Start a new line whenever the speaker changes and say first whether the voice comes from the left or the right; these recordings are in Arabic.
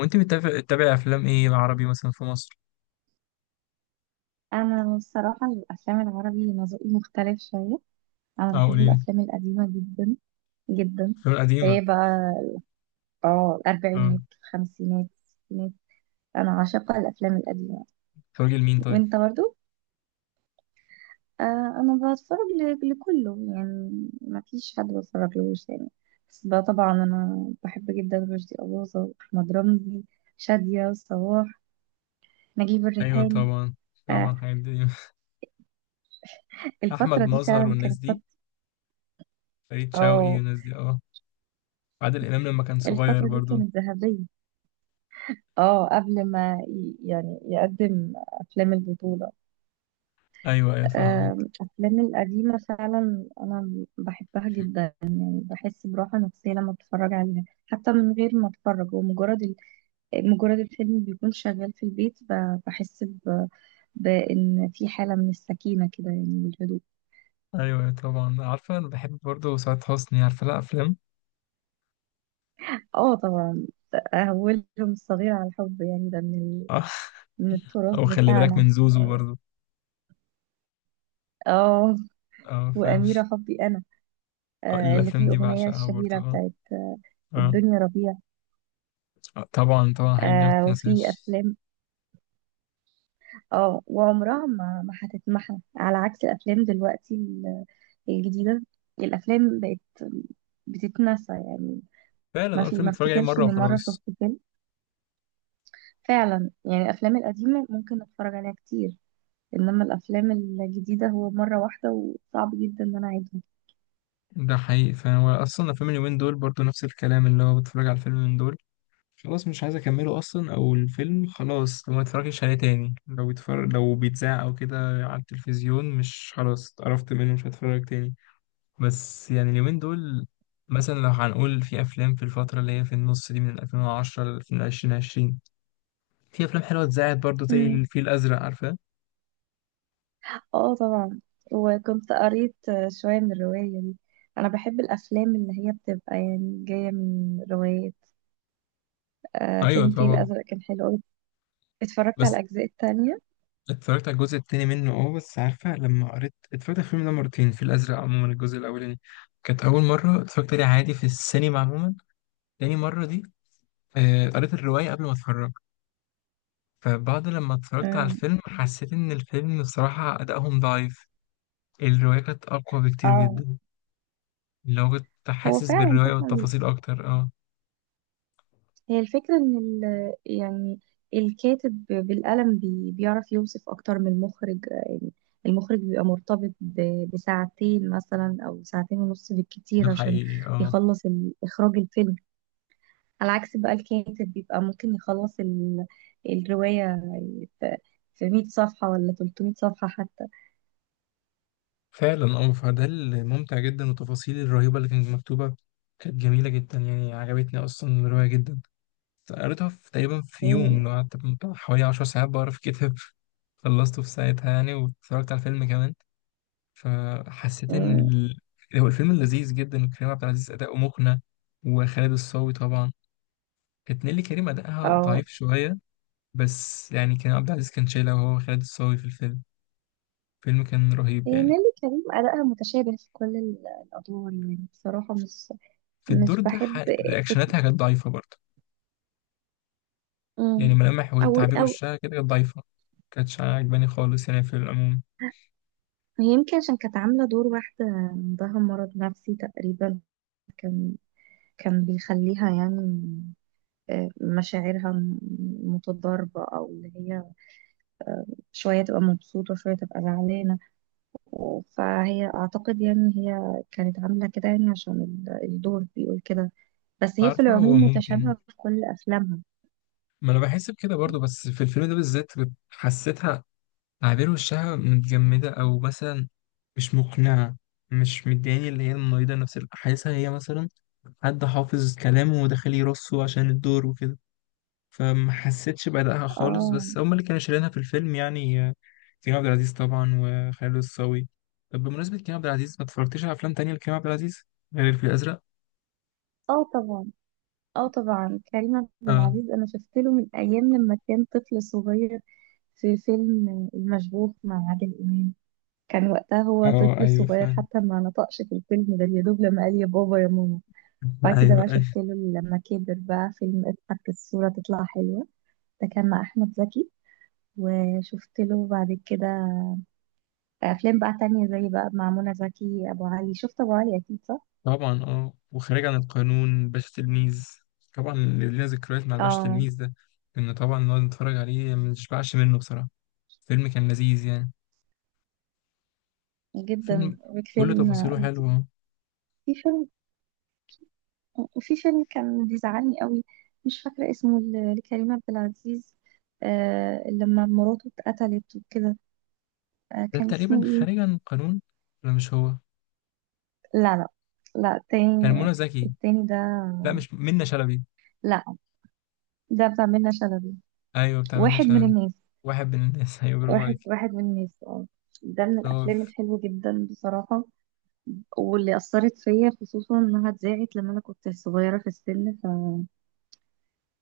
left: وانت بتتابع افلام ايه عربي مثلا في مصر؟
right: انا الصراحه الافلام العربي ذوقي مختلف شويه. انا
left: اه
right: بحب
left: قولي لي.
right: الافلام القديمه جدا جدا.
left: الافلام القديمه؟
right: ايه بقى. اه،
left: اه.
right: الاربعينات الخمسينات الستينات. انا عاشقه الافلام القديمه.
left: بتتفرجي لمين طيب؟
right: وانت برضو؟ آه. انا بتفرج لكله، يعني ما فيش حد بتفرج لهوش يعني. بس بقى طبعا انا بحب جدا رشدي اباظه واحمد رمزي، شاديه وصباح، نجيب
left: ايوه
right: الريحاني.
left: طبعا.
right: آه،
left: طبعا حاجات دي. احمد
right: الفتره دي
left: مظهر
right: فعلا
left: والناس
right: كانت
left: دي،
right: فتره.
left: فريد شوقي
right: اه،
left: والناس دي، اه عادل امام لما كان صغير
right: الفتره دي
left: برضو.
right: كانت ذهبيه. اه، قبل ما يعني يقدم افلام البطولة.
left: ايوه ايوه فاهمك.
right: افلام القديمة فعلا انا بحبها جدا. يعني بحس براحة نفسية لما بتفرج عليها، حتى من غير ما اتفرج، مجرد الفيلم بيكون شغال في البيت، بحس بان في حالة من السكينة كده، يعني من الهدوء.
left: ايوه أيوة طبعا، عارفه انا بحب برضو سعاد حسني، عارفه لها افلام.
right: اه طبعا. اولهم الصغير على الحب، يعني
left: اه.
right: من التراث
left: او خلي بالك
right: بتاعنا.
left: من زوزو برضو.
right: اه،
left: اه فاهم.
right: واميرة حبي انا.
left: آه،
right: آه، اللي
left: الافلام
right: فيه
left: دي
right: اغنية
left: بعشقها برضو
right: الشهيرة
left: اه.
right: بتاعت
left: اه.
right: الدنيا ربيع.
left: آه، طبعا طبعا الحاجات دي ما
right: آه، وفي
left: بتتنساش.
right: افلام. اه، وعمرها ما هتتمحى، على عكس الافلام دلوقتي الجديده. الافلام بقت بتتنسى يعني.
left: فعلا اه، الفيلم
right: ما
left: اتفرج عليه
right: افتكرش
left: مره
right: اني مره شفت
left: وخلاص.
right: فيلم. فعلا يعني الافلام القديمه ممكن اتفرج عليها كتير، انما الافلام الجديده هو مره واحده، وصعب جدا ان انا اعيدها.
left: ده حقيقي، فانا اصلا الافلام اليومين دول برضو نفس الكلام، اللي هو بتفرج على الفيلم من دول خلاص مش عايز اكمله اصلا، او الفيلم خلاص لو ما اتفرجش عليه تاني، لو بيتفرج لو بيتذاع او كده على التلفزيون، مش خلاص اتقرفت منه مش هتفرج تاني. بس يعني اليومين دول مثلا، لو هنقول في افلام في الفتره اللي هي في النص دي، من 2010 ل 2020 في افلام حلوه اتذاعت برضو زي
right: امم.
left: الفيل الازرق، عارفاه؟
right: اه طبعا. وكنت قريت شويه من الروايه دي. انا بحب الافلام اللي هي بتبقى يعني جايه من روايه. آه،
left: ايوه
right: فيلم فيه
left: طبعا.
right: الأزرق كان حلو أوي. اتفرجت على
left: بس
right: الأجزاء التانية.
left: اتفرجت على الجزء التاني منه اه، بس عارفة لما قريت اتفرجت على الفيلم ده مرتين، في الأزرق عموما الجزء الأولاني كانت أول مرة اتفرجت عليه عادي في السينما عموما. تاني مرة دي آه، قريت الرواية قبل ما اتفرج، فبعد لما اتفرجت على
right: امم.
left: الفيلم حسيت إن الفيلم بصراحة أدائهم ضعيف. الرواية كانت أقوى بكتير
right: اه،
left: جدا. اللي هو كنت
right: هو
left: حاسس
right: فعلا
left: بالرواية
right: طبعا.
left: والتفاصيل أكتر اه.
right: هي الفكرة إن يعني الكاتب بالقلم بيعرف يوصف أكتر من المخرج، يعني المخرج بيبقى مرتبط بساعتين مثلا، أو ساعتين ونص
left: ده
right: بالكتير، عشان
left: حقيقي اه.
right: يخلص إخراج الفيلم. على عكس بقى الكاتب بيبقى ممكن يخلص الرواية في في 100 صفحة ولا 300 صفحة حتى.
left: فعلا اه، فده الممتع جدا والتفاصيل الرهيبة اللي كانت مكتوبة كانت جميلة جدا، يعني عجبتني أصلا الرواية جدا. قريتها في تقريبا في يوم، اللي هو قعدت بتاع حوالي 10 ساعات بقرا في كتاب. خلصته في ساعتها يعني، واتفرجت على الفيلم كمان. فحسيت ان
right: امم.
left: ال... هو الفيلم لذيذ جدا، وكريم عبد العزيز اداؤه مقنع، وخالد الصاوي طبعا. كانت نيللي كريم اداءها ضعيف شويه، بس يعني كريم عبد العزيز كان شايلها وهو خالد الصاوي في الفيلم. الفيلم كان رهيب يعني.
right: نيللي كريم أداءها متشابه في كل الأدوار، يعني بصراحة مش
left: في الدور
right: مش
left: ده
right: بحب فكرة.
left: رياكشناتها كانت ضعيفه برضه. يعني
right: مم.
left: ملامح
right: أو
left: وتعبير
right: أو
left: وشها كده كانت ضعيفه، كانتش عاجباني خالص يعني في العموم.
right: هي يمكن عشان كانت عاملة دور واحدة عندها مرض نفسي تقريبا. كان كان بيخليها يعني مشاعرها متضاربة، أو اللي هي شوية تبقى مبسوطة وشوية تبقى زعلانة. فهي أعتقد يعني هي كانت عاملة كده، يعني عشان الدور بيقول كده. بس هي في
left: عارفه هو
right: العموم
left: ممكن،
right: متشابهة في كل أفلامها.
left: ما انا بحس بكده برضو، بس في الفيلم ده بالذات كنت حسيتها عابر وشها متجمدة، او مثلا مش مقنعة. مش مدياني اللي هي المريضة نفس حاسسها هي مثلا حد حافظ كلامه وداخل يرصه عشان الدور وكده. فما حسيتش بأدائها خالص،
right: اه.
left: بس هما اللي كانوا شايلينها في الفيلم يعني آه، كريم عبد العزيز طبعا وخالد الصاوي. طب بمناسبة كريم عبد العزيز، ما اتفرجتش على أفلام تانية لكريم عبد العزيز غير الفيل الأزرق؟
right: اه طبعا. اه طبعا، كريم عبد
left: اه.
right: العزيز انا شفت له من ايام لما كان طفل صغير، في فيلم المشبوه مع عادل امام. كان وقتها هو
left: اه
right: طفل
left: ايوه
right: صغير،
left: فاهم.
right: حتى ما نطقش في الفيلم ده، يا دوب لما قال يا بابا يا ماما. بعد كده بقى
left: ايوه
right: شفت له لما كبر بقى فيلم اضحك الصورة تطلع حلوة، ده كان مع احمد زكي. وشفت له بعد كده افلام بقى تانية، زي بقى مع منى زكي ابو علي، شفت ابو علي اكيد صح.
left: طبعا، اه وخارج عن القانون، باشا تلميذ، طبعا اللي لينا ذكريات مع باشا
right: اه،
left: تلميذ ده. كنا طبعا نقعد نتفرج عليه ما نشبعش منه بصراحة، فيلم كان لذيذ يعني.
right: جدا
left: فيلم كل
right: وفيلم.
left: تفاصيله حلوة.
right: في فيلم. وفي فيلم كان بيزعلني قوي، مش فاكرة اسمه لكريم عبد العزيز. آه، لما مراته اتقتلت وكده. آه،
left: ده
right: كان
left: تقريبا
right: اسمه ايه؟
left: خارج عن القانون، ولا مش هو؟
right: لا لا. لا،
left: كان
right: التاني.
left: منى زكي.
right: التاني ده.
left: لا مش منى شلبي،
right: لا. ده بتاع منة شلبي،
left: ايوه بتاع منى
right: واحد من
left: شلبي،
right: الناس.
left: واحد من الناس. ايوه برافو
right: واحد
left: عليك.
right: واحد من الناس. اه، ده من
left: اه.
right: الافلام الحلوة جدا بصراحة، واللي اثرت فيا، خصوصا انها اتذاعت لما انا كنت صغيرة في السن.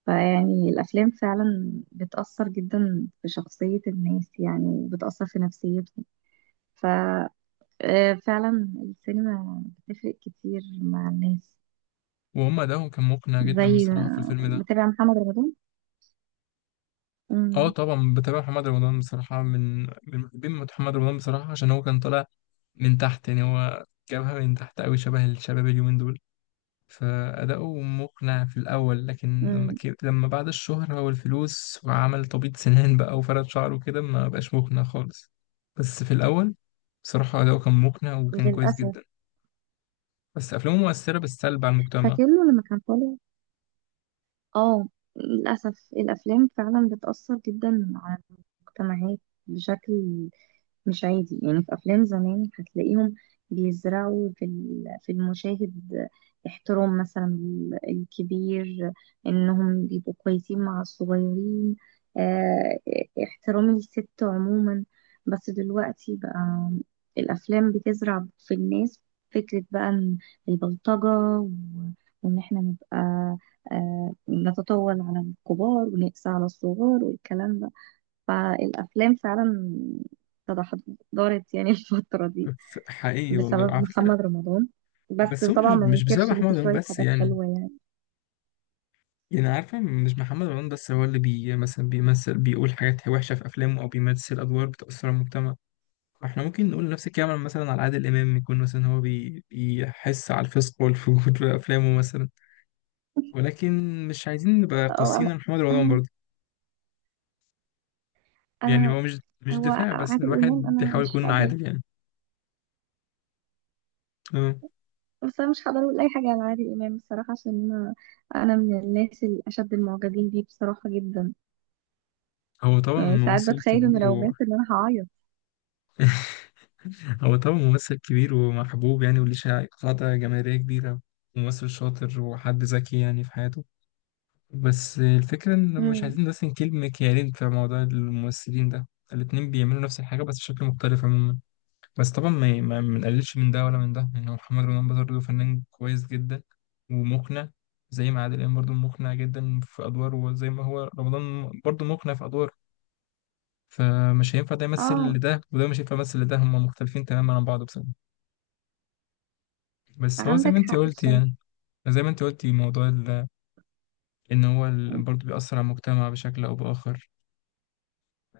right: فيعني الافلام فعلا بتأثر جدا في شخصية الناس، يعني بتأثر في نفسيتهم. ف آه، فعلا السينما بتفرق كتير مع الناس.
left: وهم ادائهم كان مقنع جدا
right: زي
left: بصراحة في الفيلم ده.
right: متابع محمد رمضان.
left: اه
right: امم.
left: طبعا بتابع محمد رمضان، بصراحة من محبين محمد رمضان بصراحة، عشان هو كان طالع من تحت يعني، هو جابها من تحت أوي شبه الشباب اليومين دول. فأداؤه مقنع في الأول، لكن لما
right: امم.
left: لما بعد الشهرة والفلوس وعمل تبييض سنان بقى وفرد شعره كده ما بقاش مقنع خالص. بس في الأول بصراحة أداؤه كان مقنع وكان كويس
right: للأسف.
left: جدا، بس أفلامه مؤثرة بالسلب على المجتمع.
right: فاكر له لما كان طالع. اه، للأسف الأفلام فعلا بتأثر جدا على المجتمعات، بشكل مش عادي. يعني في أفلام زمان هتلاقيهم بيزرعوا في في المشاهد احترام مثلا الكبير، إنهم بيبقوا كويسين مع الصغيرين، آه، احترام الست عموما. بس دلوقتي بقى الأفلام بتزرع في الناس فكرة بقى إن البلطجة وإن إحنا نبقى نتطاول على الكبار ونقسى على الصغار والكلام ده. فالأفلام فعلا تدهورت يعني الفترة دي،
left: حقيقي والله
right: بسبب
left: على فكرة.
right: محمد رمضان بس.
left: بس هو مش
right: طبعا ما
left: مش بسبب
right: ننكرش ان
left: محمد
right: في
left: رمضان
right: شوية
left: بس
right: حاجات
left: يعني.
right: حلوة يعني.
left: يعني عارفة مش محمد رمضان بس هو اللي بي مثلا بيمثل بيقول حاجات وحشة في أفلامه، أو بيمثل أدوار بتأثر على المجتمع. احنا ممكن نقول نفس الكلام مثلا على عادل امام، يكون مثلا هو بيحس على الفسق والفجور في افلامه مثلا، ولكن مش عايزين نبقى
right: اه.
left: قاسيين على محمد رمضان
right: انا
left: برضه. يعني هو مش
right: انا هو
left: دفاع، بس
right: عادل امام،
left: الواحد
right: انا
left: بيحاول
right: مش
left: يكون
right: هقدر.
left: عادل يعني. آه.
right: بس انا مش هقدر اقول اي حاجة على عادل امام بصراحة، عشان انا من الناس الاشد المعجبين بيه بصراحة جدا.
left: هو طبعا
right: يعني ساعات
left: ممثل
right: بتخيل انه
left: كبير
right: لو
left: و...
right: مات ان انا هعيط.
left: هو طبعا ممثل كبير ومحبوب يعني، وليه قاعدة جماهيرية كبيرة، ممثل شاطر وحد ذكي يعني في حياته. بس الفكرة ان مش
right: امم.
left: عايزين نرسم كلمة كيانين في موضوع الممثلين ده. الاتنين بيعملوا نفس الحاجة بس بشكل مختلف عموما. بس طبعا ما بنقللش من ده ولا من ده يعني، هو محمد رمضان برضه فنان كويس جدا ومقنع، زي ما عادل امام برضه مقنع جدا في ادواره، وزي ما هو رمضان برضه مقنع في ادواره. فمش هينفع ده يمثل
right: اه،
left: لده، وده مش هينفع يمثل لده، هما مختلفين تماما عن بعض بصراحة. بس هو زي
right: عندك
left: ما انت
right: حق
left: قلت
right: بصراحة.
left: يعني، زي ما انت قلتي موضوع ان هو برضه بيأثر على المجتمع بشكل او بآخر.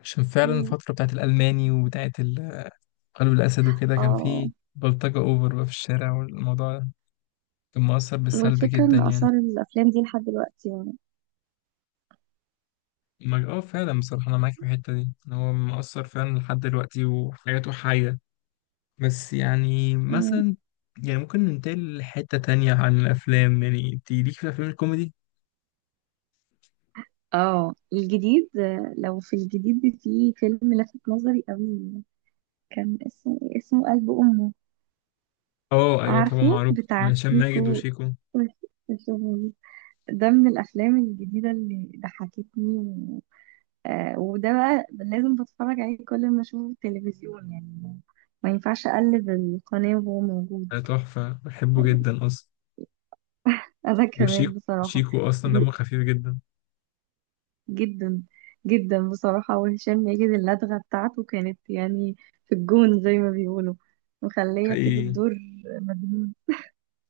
left: عشان فعلا
right: امم.
left: الفترة بتاعت الألماني وبتاعت قلب الأسد وكده، كان
right: اه،
left: فيه بلطجة أوفر بقى في الشارع، والموضوع كان مؤثر بالسلب
right: والفكرة
left: جدا
right: ان
left: يعني.
right: اثار الافلام دي لحد دلوقتي
left: ما اه فعلا بصراحة أنا معاك في الحتة دي، إن هو مؤثر فعلا لحد دلوقتي وحياته حية. بس يعني
right: يعني.
left: مثلا، يعني ممكن ننتقل لحتة تانية عن الأفلام. يعني أنت ليك في الأفلام الكوميدي؟
right: اه، الجديد، لو في الجديد في فيلم لفت نظري قوي، كان اسمه إيه؟ اسمه قلب أمه.
left: اه أيوة طبعا،
right: عارفه
left: معروف
right: بتاع
left: هشام ماجد
right: سيكو
left: وشيكو.
right: وشهور. ده من الأفلام الجديدة اللي ضحكتني. آه، وده بقى لازم بتفرج عليه كل ما أشوفه في التلفزيون، يعني ما ينفعش أقلب القناة وهو موجود.
left: ده تحفة بحبه جدا أصلا،
right: أنا
left: وشيكو،
right: كمان بصراحة.
left: شيكو أصلا دمه خفيف جدا.
right: جدا جدا بصراحة. وهشام ماجد اللدغة بتاعته كانت يعني في الجون، زي ما بيقولوا، مخلية كده
left: حقيقي.
right: الدور مجنون.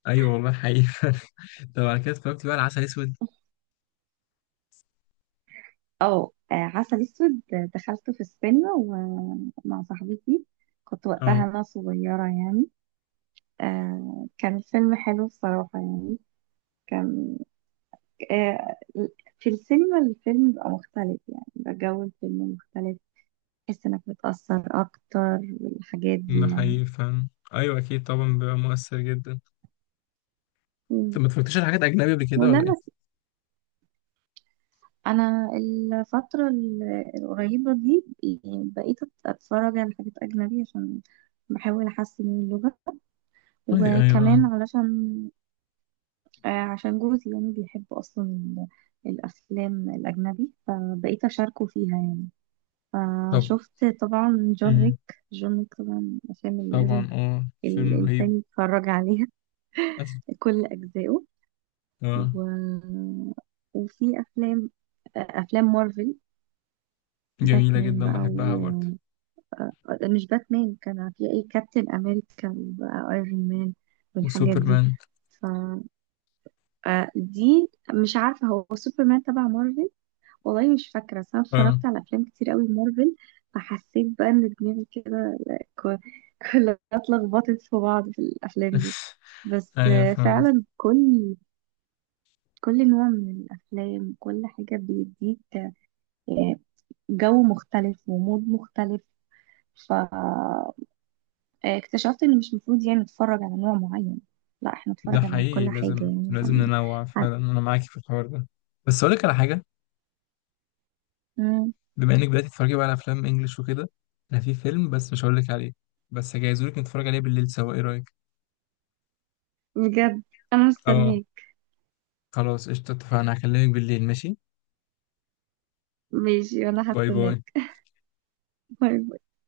left: أيوة والله حقيقي. طب على كده اتفرجت بقى على عسل أسود؟
right: اه. عسل اسود، دخلته في السينما ومع صاحبتي. كنت وقتها
left: اه.
right: انا صغيرة يعني. كان الفيلم حلو بصراحة يعني. كان. آه، في السينما الفيلم بقى مختلف، يعني بقى جو الفيلم مختلف، تحس انك متأثر اكتر والحاجات
left: ده
right: دي يعني.
left: حقيقي فعلا. أيوة أكيد طبعا بيبقى مؤثر جدا.
right: مم.
left: طب ما اتفرجتش على حاجات أجنبي قبل كده ولا
right: ولما
left: إيه؟
right: انا الفتره القريبه دي يعني بقيت اتفرج على حاجات اجنبي، عشان بحاول احسن من اللغه، وكمان
left: أيوة.
right: علشان عشان جوزي يعني بيحب اصلا الافلام الاجنبي، فبقيت اشاركه فيها يعني.
left: طب.
right: فشفت طبعا جون
left: مم.
right: ويك. جون ويك طبعا الافلام اللي لازم
left: طبعا اه فيلم رهيب.
right: الانسان يتفرج عليها
left: أس-
right: كل اجزائه.
left: اه
right: و... وفي افلام، افلام مارفل.
left: جميلة
right: باتمان
left: جدا
right: بقى.
left: بحبها برضه.
right: آه، مش باتمان، كان في اي كابتن امريكا وايرون مان والحاجات دي.
left: وسوبرمان.
right: ف دي مش عارفه هو سوبرمان تبع مارفل، والله مش فاكره. بس انا
left: اه.
right: اتفرجت على افلام كتير قوي مارفل، فحسيت بقى ان دماغي كده ك- كلها اتلخبطت في بعض في الافلام دي. بس
left: ايوه فهمت.
right: فعلا كل نوع من الافلام كل حاجه بيديك آه، جو مختلف ومود مختلف. ف اكتشفت ان مش مفروض يعني نتفرج على نوع معين، لا احنا نتفرج
left: ده
right: على
left: حقيقي،
right: كل حاجة
left: لازم
right: يعني
left: لازم ننوع
right: هن...
left: فعلا، انا معاكي في الحوار ده. بس اقول لك على حاجة،
right: مم،
left: بما انك بدأت تتفرجي بقى على افلام انجلش وكده، انا في فيلم بس مش هقول لك عليه، بس هجهزهولك نتفرج عليه بالليل سوا، ايه رأيك؟
right: بجد، انا
left: اه.
right: مستنياك.
left: خلاص قشطة اتفقنا، هكلمك بالليل ماشي.
right: ماشي، وانا
left: باي باي.
right: هستناك. باي باي.